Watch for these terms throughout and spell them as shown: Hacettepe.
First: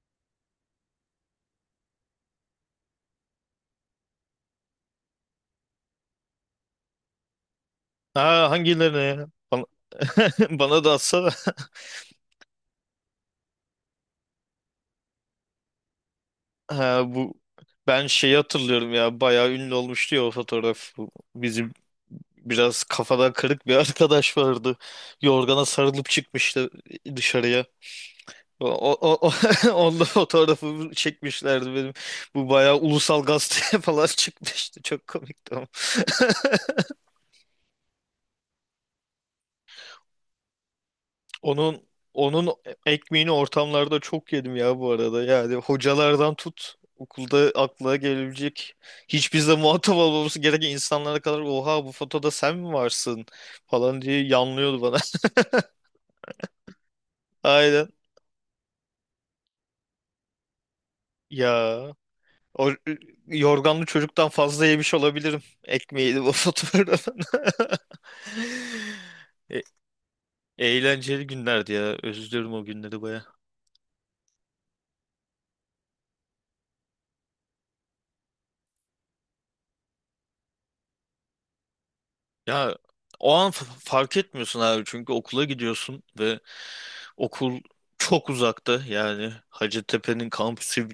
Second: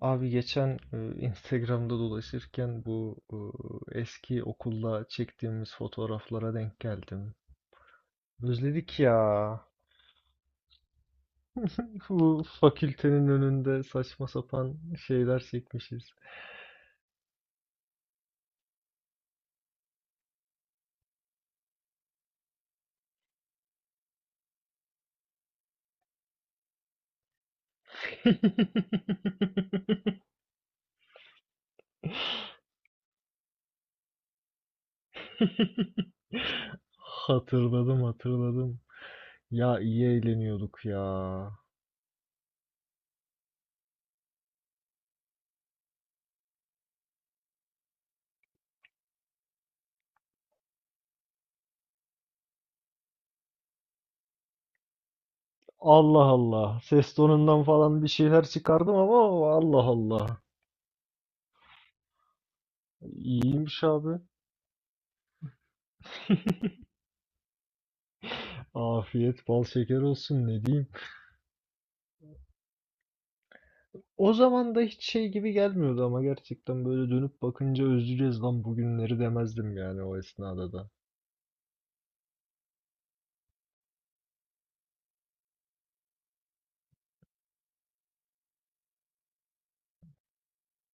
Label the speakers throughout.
Speaker 1: Abi geçen Instagram'da dolaşırken eski okulda çektiğimiz fotoğraflara denk geldim.
Speaker 2: Ha
Speaker 1: Özledik
Speaker 2: hangilerine
Speaker 1: ya.
Speaker 2: ya? Bana, bana da atsana.
Speaker 1: Bu fakültenin önünde saçma sapan şeyler çekmişiz.
Speaker 2: Ha, ben şeyi hatırlıyorum ya bayağı ünlü olmuştu ya o fotoğraf. Bu bizim biraz kafadan kırık bir arkadaş vardı. Yorgana sarılıp çıkmıştı dışarıya. O, o, o, onda fotoğrafı çekmişlerdi benim. Bu bayağı ulusal gazeteye falan çıkmıştı. Çok komikti.
Speaker 1: Hatırladım, hatırladım. Ya iyi eğleniyorduk ya.
Speaker 2: Onun onun ekmeğini ortamlarda çok yedim ya bu arada. Yani hocalardan tut okulda aklına gelebilecek hiç bizle muhatap olmaması gereken insanlara kadar oha bu fotoda sen mi varsın falan diye yanlıyordu bana.
Speaker 1: Allah Allah. Ses tonundan
Speaker 2: Aynen.
Speaker 1: falan bir şeyler çıkardım ama Allah Allah.
Speaker 2: Ya o
Speaker 1: İyiymiş
Speaker 2: yorganlı
Speaker 1: abi.
Speaker 2: çocuktan fazla yemiş olabilirim ekmeği de bu fotoğrafta.
Speaker 1: Afiyet
Speaker 2: E-
Speaker 1: bal şeker olsun, ne diyeyim.
Speaker 2: eğlenceli günlerdi ya. Özlüyorum o günleri baya.
Speaker 1: O zaman da hiç şey gibi gelmiyordu ama gerçekten böyle dönüp bakınca özleyeceğiz lan bugünleri demezdim yani o esnada da.
Speaker 2: Ya o an fark etmiyorsun abi çünkü okula gidiyorsun ve okul çok uzaktı, yani Hacettepe'nin kampüsü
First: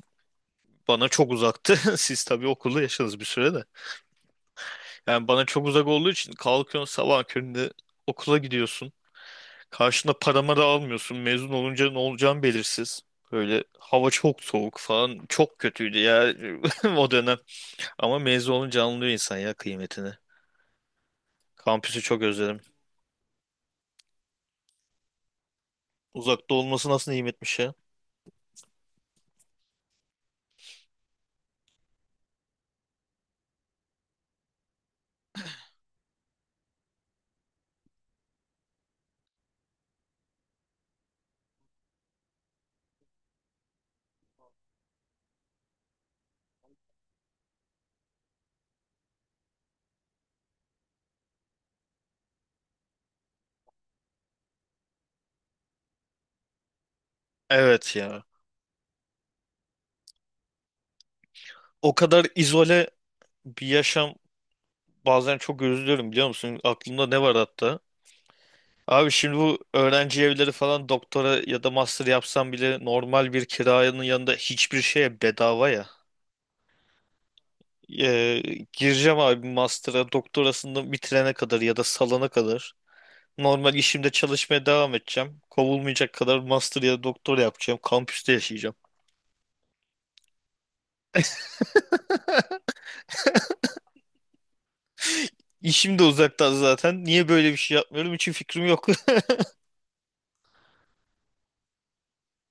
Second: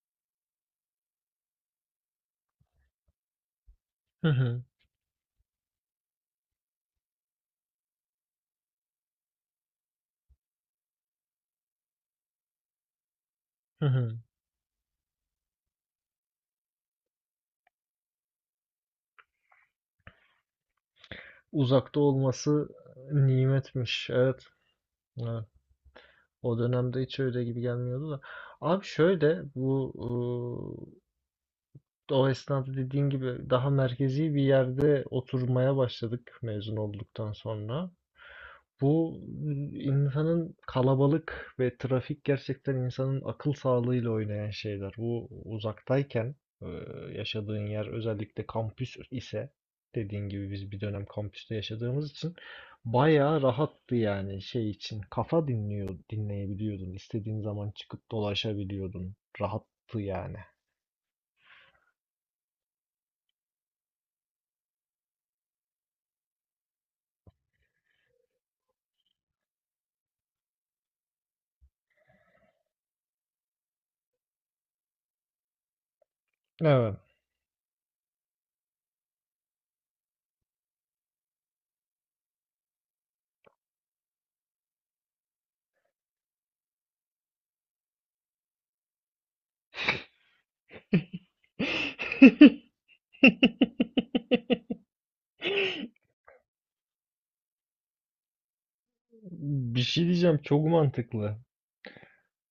Speaker 2: bana çok uzaktı. Siz tabii okulda yaşadınız bir süre de.
Speaker 1: Hı hı,
Speaker 2: Yani bana çok uzak olduğu için kalkıyorsun sabah köründe okula gidiyorsun. Karşına paramı da almıyorsun. Mezun olunca ne olacağın belirsiz. Böyle
Speaker 1: hı
Speaker 2: hava
Speaker 1: hı.
Speaker 2: çok soğuk falan, çok kötüydü ya o dönem. Ama mezun olunca anlıyor insan ya kıymetini.
Speaker 1: Uzakta
Speaker 2: Kampüsü çok özledim.
Speaker 1: olması nimetmiş. Evet. Evet.
Speaker 2: Uzakta
Speaker 1: O
Speaker 2: olması
Speaker 1: dönemde
Speaker 2: nasıl
Speaker 1: hiç öyle
Speaker 2: nimetmiş
Speaker 1: gibi
Speaker 2: ya.
Speaker 1: gelmiyordu da. Abi şöyle bu o esnada dediğin gibi daha merkezi bir yerde oturmaya başladık mezun olduktan sonra. Bu insanın kalabalık ve trafik gerçekten insanın akıl sağlığıyla oynayan şeyler. Bu uzaktayken e, yaşadığın yer özellikle kampüs ise dediğin gibi biz bir dönem kampüste yaşadığımız için bayağı rahattı yani şey için kafa dinleyebiliyordun. İstediğin zaman
Speaker 2: Evet
Speaker 1: çıkıp
Speaker 2: ya.
Speaker 1: dolaşabiliyordun. Rahattı yani.
Speaker 2: O kadar izole bir yaşam, bazen çok üzülüyorum biliyor musun? Aklımda ne var hatta? Abi şimdi bu öğrenci evleri falan, doktora ya da master yapsam bile normal bir kirayanın yanında hiçbir şeye bedava ya.
Speaker 1: Evet.
Speaker 2: Ee, gireceğim abi master'a, doktorasını bitirene kadar ya da salana kadar. Normal işimde çalışmaya devam edeceğim. Kovulmayacak kadar master ya da doktor yapacağım. Kampüste yaşayacağım. İşim de uzaktan zaten. Niye böyle bir şey yapmıyorum? Hiç fikrim yok.
Speaker 1: Bir şey diyeceğim, çok mantıklı.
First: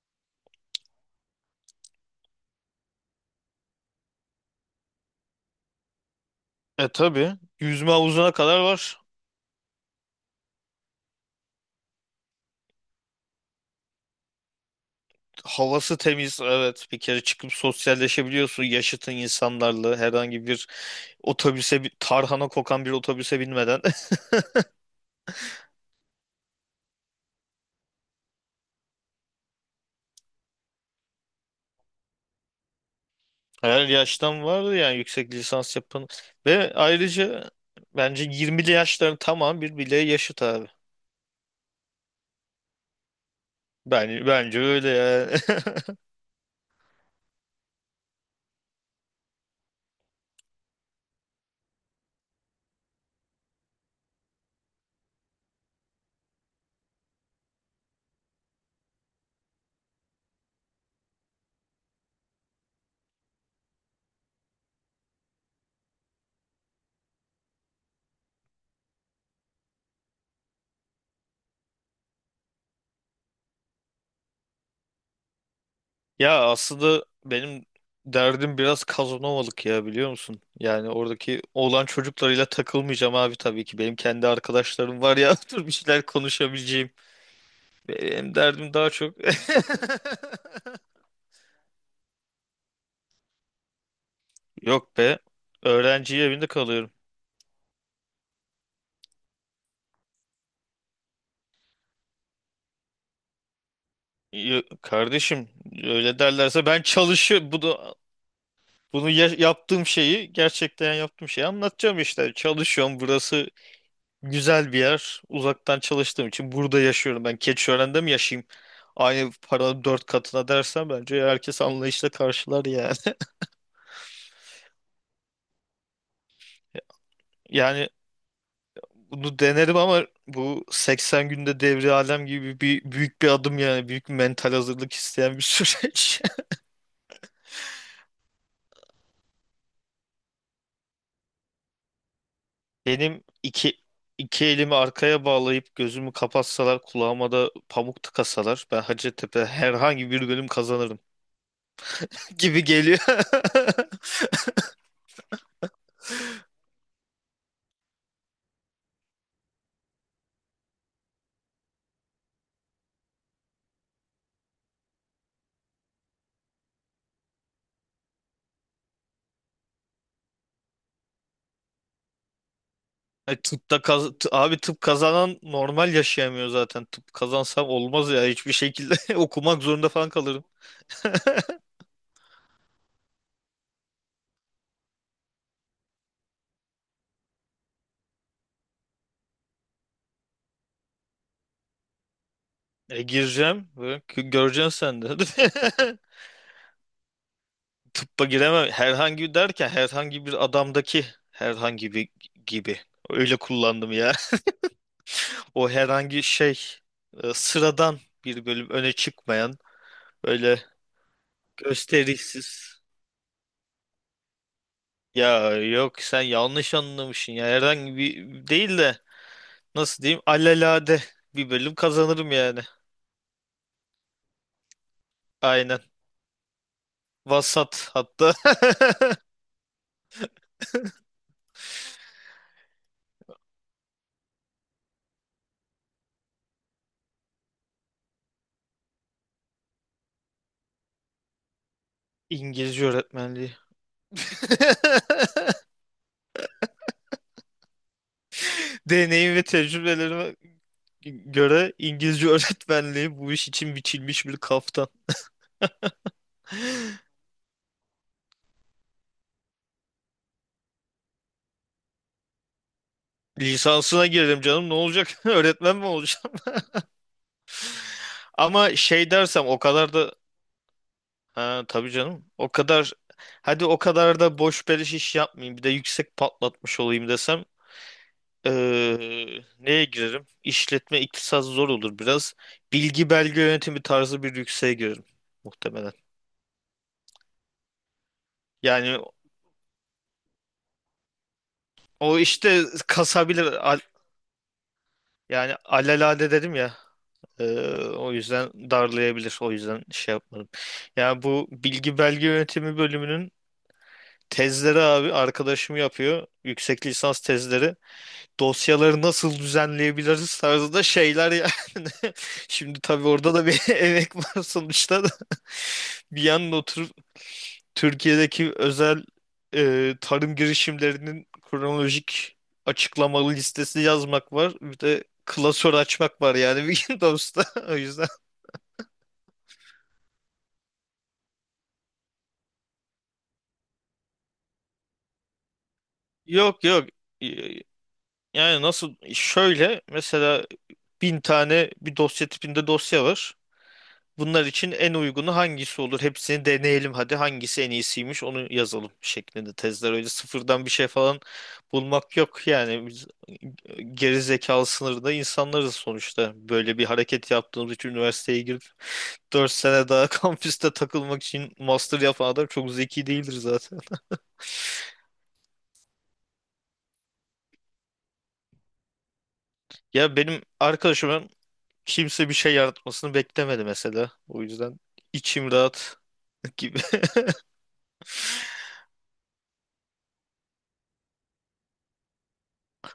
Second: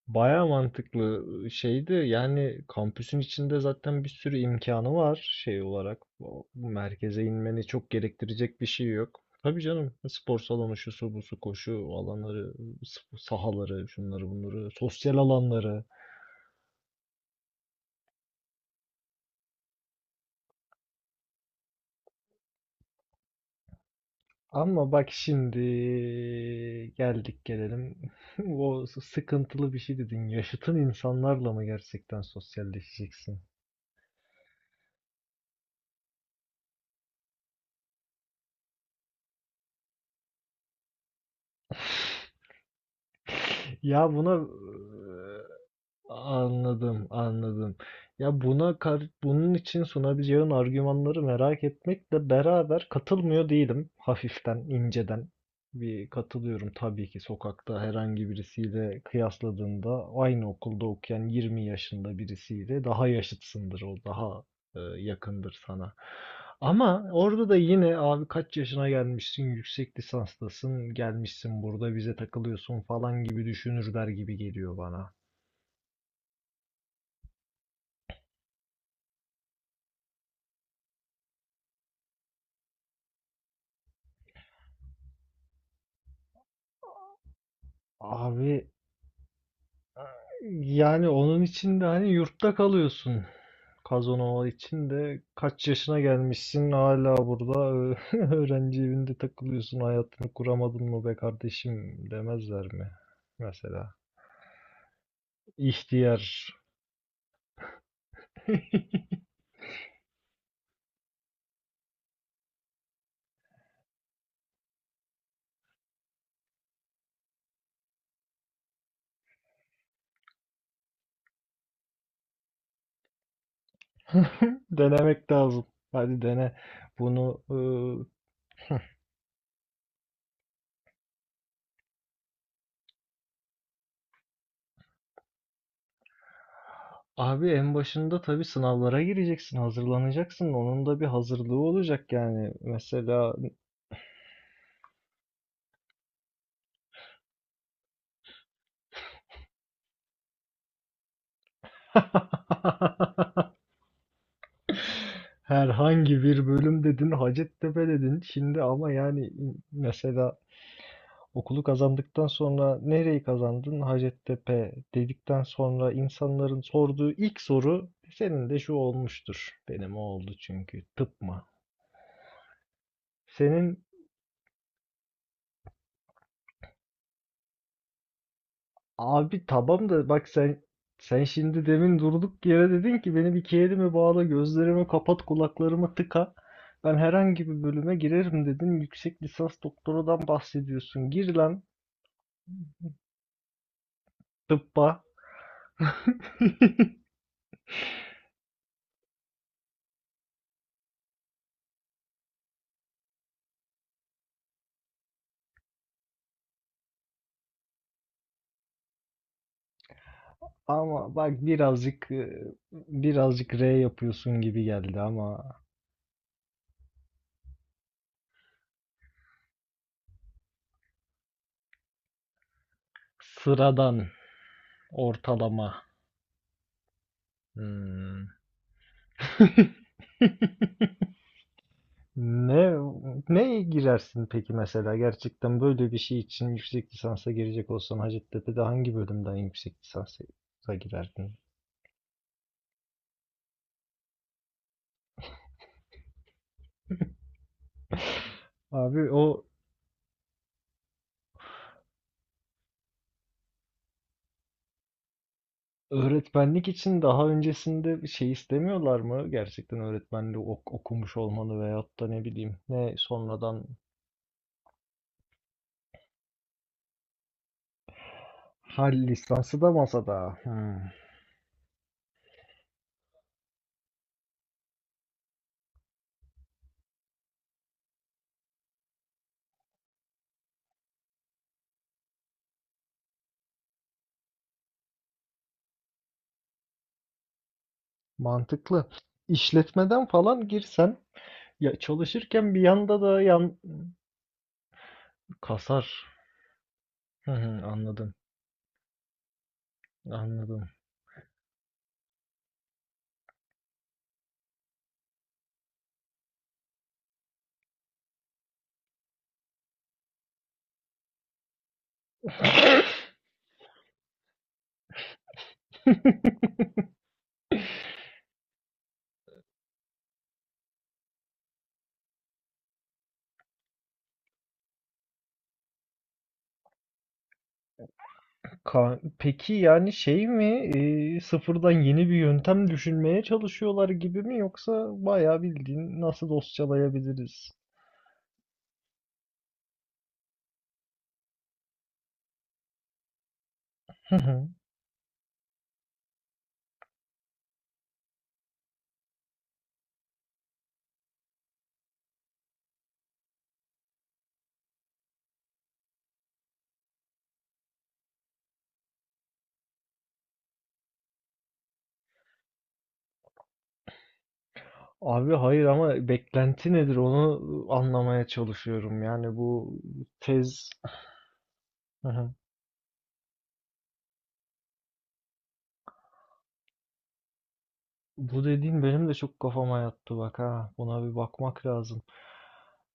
Speaker 1: Baya mantıklı şeydi, yani kampüsün içinde zaten bir sürü imkanı var şey olarak. Bu
Speaker 2: E
Speaker 1: merkeze
Speaker 2: tabii.
Speaker 1: inmeni çok
Speaker 2: Yüzme havuzuna kadar
Speaker 1: gerektirecek bir şey
Speaker 2: var.
Speaker 1: yok. Tabii canım, spor salonu, şusu busu, koşu alanları, sahaları, şunları bunları, sosyal alanları.
Speaker 2: Havası temiz, evet, bir kere çıkıp sosyalleşebiliyorsun yaşıtın insanlarla, herhangi bir otobüse, bir tarhana kokan bir otobüse binmeden.
Speaker 1: Ama bak şimdi gelelim, o sıkıntılı bir şey dedin, yaşıtın insanlarla mı gerçekten sosyalleşeceksin?
Speaker 2: Her yaştan vardı yani yüksek lisans yapan, ve ayrıca bence 20'li yaşların tamam bir bile yaşıt abi.
Speaker 1: Ya bunu
Speaker 2: Bence öyle ya.
Speaker 1: Anladım, anladım. Ya bunun için sunabileceğin argümanları merak etmekle beraber katılmıyor değilim. Hafiften, inceden bir katılıyorum tabii ki, sokakta herhangi birisiyle kıyasladığında aynı okulda okuyan 20 yaşında birisiyle daha yaşıtsındır o, daha yakındır sana. Ama orada da yine abi kaç yaşına gelmişsin, yüksek lisanstasın, gelmişsin burada bize takılıyorsun falan gibi düşünürler gibi geliyor bana.
Speaker 2: Ya aslında benim derdim biraz Kazanovalık ya, biliyor musun? Yani oradaki oğlan çocuklarıyla takılmayacağım abi tabii ki. Benim kendi arkadaşlarım var ya, dur, bir şeyler konuşabileceğim. Benim
Speaker 1: Abi
Speaker 2: derdim daha çok.
Speaker 1: yani onun için de hani yurtta kalıyorsun. Kazanova için
Speaker 2: Yok be.
Speaker 1: de kaç yaşına
Speaker 2: Öğrenci evinde
Speaker 1: gelmişsin
Speaker 2: kalıyorum.
Speaker 1: hala burada öğrenci evinde takılıyorsun, hayatını kuramadın mı be kardeşim demezler mi mesela,
Speaker 2: Kardeşim öyle
Speaker 1: ihtiyar.
Speaker 2: derlerse ben çalışıyorum, bu da bunu yaptığım şeyi, gerçekten yaptığım şeyi anlatacağım işte. Çalışıyorum. Burası güzel bir yer. Uzaktan çalıştığım için burada yaşıyorum. Ben Keçiören'de mi yaşayayım? Aynı paranın 4 katına dersen bence herkes anlayışla karşılar yani.
Speaker 1: Denemek lazım, hadi dene bunu e,
Speaker 2: Yani bunu denerim, ama bu 80 günde devri alem gibi bir büyük bir adım, yani büyük bir mental hazırlık isteyen bir süreç.
Speaker 1: abi. En başında tabii sınavlara gireceksin, hazırlanacaksın, onun da bir hazırlığı olacak yani
Speaker 2: Benim
Speaker 1: mesela.
Speaker 2: iki elimi arkaya bağlayıp gözümü kapatsalar, kulağıma da pamuk tıkasalar, ben Hacettepe herhangi bir bölüm kazanırım gibi geliyor.
Speaker 1: Herhangi bir bölüm dedin, Hacettepe dedin. Şimdi ama yani mesela okulu kazandıktan sonra nereyi kazandın? Hacettepe dedikten sonra insanların sorduğu ilk soru senin de şu olmuştur. Benim o oldu: çünkü tıp mı?
Speaker 2: Ay,
Speaker 1: Senin
Speaker 2: abi tıp kazanan normal yaşayamıyor zaten. Tıp kazansam olmaz ya, hiçbir şekilde
Speaker 1: Abi
Speaker 2: okumak
Speaker 1: tamam
Speaker 2: zorunda
Speaker 1: da
Speaker 2: falan
Speaker 1: bak,
Speaker 2: kalırım.
Speaker 1: sen şimdi demin durduk yere dedin ki beni iki elime bağla, gözlerimi kapat, kulaklarımı tıka. Ben herhangi bir bölüme girerim dedin. Yüksek lisans doktoradan bahsediyorsun. Gir lan.
Speaker 2: E gireceğim. Böyle, göreceksin sen
Speaker 1: Tıbba.
Speaker 2: de. Tıbba giremem. Herhangi derken, herhangi bir adamdaki herhangi bir gibi. Öyle kullandım ya. O herhangi şey, sıradan bir bölüm, öne çıkmayan, öyle
Speaker 1: Ama bak birazcık
Speaker 2: gösterişsiz.
Speaker 1: birazcık R yapıyorsun gibi geldi
Speaker 2: Ya
Speaker 1: ama.
Speaker 2: yok, sen yanlış anlamışsın ya. Herhangi bir değil de, nasıl diyeyim, alelade bir bölüm kazanırım yani.
Speaker 1: Sıradan,
Speaker 2: Aynen.
Speaker 1: ortalama.
Speaker 2: Vasat
Speaker 1: Hmm.
Speaker 2: hatta.
Speaker 1: Ne Neye girersin peki mesela, gerçekten böyle bir şey için yüksek lisansa girecek olsan Hacettepe'de hangi bölümden yüksek lisansa girerdin?
Speaker 2: İngilizce öğretmenliği.
Speaker 1: Abi o.
Speaker 2: Deneyim ve tecrübelerime göre İngilizce öğretmenliği bu iş için biçilmiş bir kaftan.
Speaker 1: Öğretmenlik için daha öncesinde bir şey istemiyorlar mı? Gerçekten öğretmenliği okumuş olmalı, veyahut da ne bileyim ne sonradan
Speaker 2: Lisansına girdim canım, ne olacak? Öğretmen mi olacağım? Ama
Speaker 1: hal
Speaker 2: şey dersem o
Speaker 1: lisansı da
Speaker 2: kadar da,
Speaker 1: masada. Hmm,
Speaker 2: ha, tabii canım, o kadar, hadi o kadar da boş beleş iş yapmayayım, bir de yüksek patlatmış olayım desem, neye girerim? İşletme, iktisat zor olur biraz. Bilgi belge yönetimi tarzı bir yükseğe girerim muhtemelen.
Speaker 1: mantıklı.
Speaker 2: Yani
Speaker 1: İşletmeden falan girsen, ya
Speaker 2: o
Speaker 1: çalışırken bir
Speaker 2: işte
Speaker 1: yanda da
Speaker 2: kasabilir,
Speaker 1: yan
Speaker 2: al- yani
Speaker 1: kasar.
Speaker 2: alelade dedim ya.
Speaker 1: Hı
Speaker 2: Ee,
Speaker 1: hı,
Speaker 2: o
Speaker 1: anladım.
Speaker 2: yüzden darlayabilir. O yüzden şey yapmadım.
Speaker 1: Anladım.
Speaker 2: Ya, bu bilgi belge yönetimi bölümünün tezleri abi, arkadaşım yapıyor. Yüksek lisans tezleri. Dosyaları nasıl düzenleyebiliriz tarzında şeyler yani. Şimdi tabii orada da bir emek var sonuçta da. Bir yandan oturup Türkiye'deki özel, tarım girişimlerinin kronolojik açıklamalı listesi yazmak var. Bir de klasör açmak var, yani bir gün dosta. O yüzden.
Speaker 1: Peki yani şey mi, sıfırdan yeni bir yöntem düşünmeye çalışıyorlar gibi mi, yoksa bayağı bildiğin nasıl
Speaker 2: Yok yok.
Speaker 1: dosyalayabiliriz?
Speaker 2: Y- Yani nasıl, şöyle mesela, 1.000 tane bir dosya tipinde dosya var. Bunlar için en uygunu hangisi olur? Hepsini deneyelim, hadi hangisi en iyisiymiş onu yazalım şeklinde tezler. Öyle sıfırdan bir şey falan bulmak yok. Yani biz geri zekalı sınırında insanlarız sonuçta. Böyle bir hareket yaptığımız için üniversiteye girip 4 sene daha kampüste takılmak için master yapan adam çok zeki değildir zaten.
Speaker 1: Abi hayır ama beklenti nedir onu anlamaya çalışıyorum. Yani bu
Speaker 2: Ya benim
Speaker 1: tez.
Speaker 2: arkadaşım,
Speaker 1: Hı
Speaker 2: kimse
Speaker 1: hı.
Speaker 2: bir şey yaratmasını beklemedi mesela. O yüzden içim rahat gibi.
Speaker 1: Bu dediğin benim de çok kafama yattı bak ha. Buna bir bakmak lazım.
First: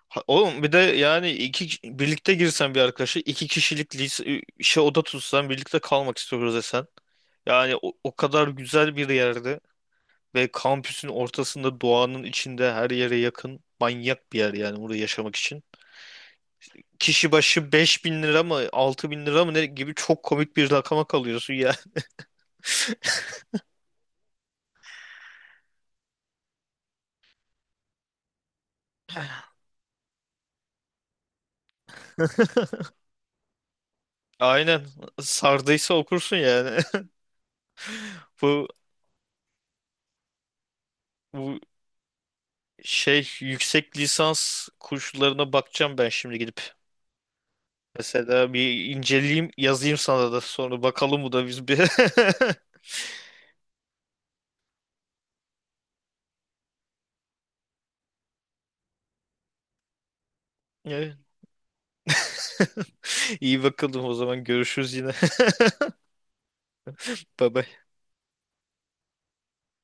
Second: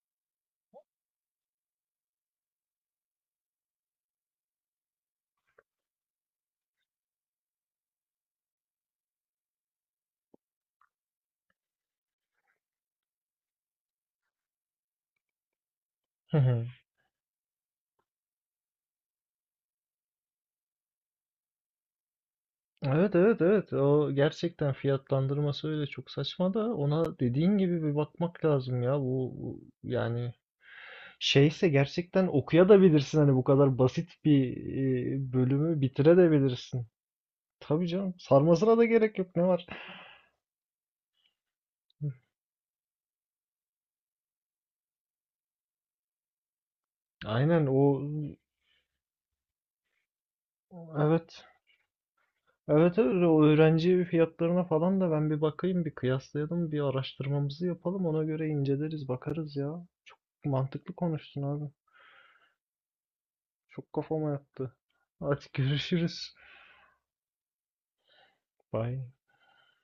Speaker 2: Ha, oğlum, bir de yani iki birlikte girsen, bir arkadaşı, 2 kişilik lise, şey oda tutsan, birlikte kalmak istiyoruz desen. Yani o, o kadar güzel bir yerde ve kampüsün ortasında, doğanın içinde, her yere yakın, manyak bir yer yani burada yaşamak için.
Speaker 1: Hı hı.
Speaker 2: Kişi başı 5.000 lira mı, 6.000 lira mı ne gibi çok komik bir rakama kalıyorsun ya.
Speaker 1: Evet, evet, evet, o gerçekten fiyatlandırması öyle çok saçma da, ona dediğin gibi bir bakmak lazım ya. Bu yani şeyse gerçekten okuyabilirsin hani, bu kadar basit bir
Speaker 2: Aynen,
Speaker 1: bölümü
Speaker 2: sardıysa okursun yani.
Speaker 1: bitirebilirsin. Tabii canım,
Speaker 2: Bu,
Speaker 1: sarmasına da gerek yok, ne var.
Speaker 2: bu Şey, yüksek lisans kurslarına bakacağım ben şimdi gidip.
Speaker 1: Aynen o,
Speaker 2: Mesela bir inceleyeyim, yazayım sana da, sonra bakalım bu
Speaker 1: evet
Speaker 2: da biz bir.
Speaker 1: Evet evet, o öğrenci fiyatlarına falan da ben bir bakayım, bir kıyaslayalım, bir araştırmamızı yapalım, ona göre inceleriz bakarız ya. Çok mantıklı
Speaker 2: Evet.
Speaker 1: konuştun abi.
Speaker 2: İyi,
Speaker 1: Çok
Speaker 2: bakalım o
Speaker 1: kafama
Speaker 2: zaman,
Speaker 1: yattı.
Speaker 2: görüşürüz yine.
Speaker 1: Hadi görüşürüz.
Speaker 2: Bye bye.
Speaker 1: Bye.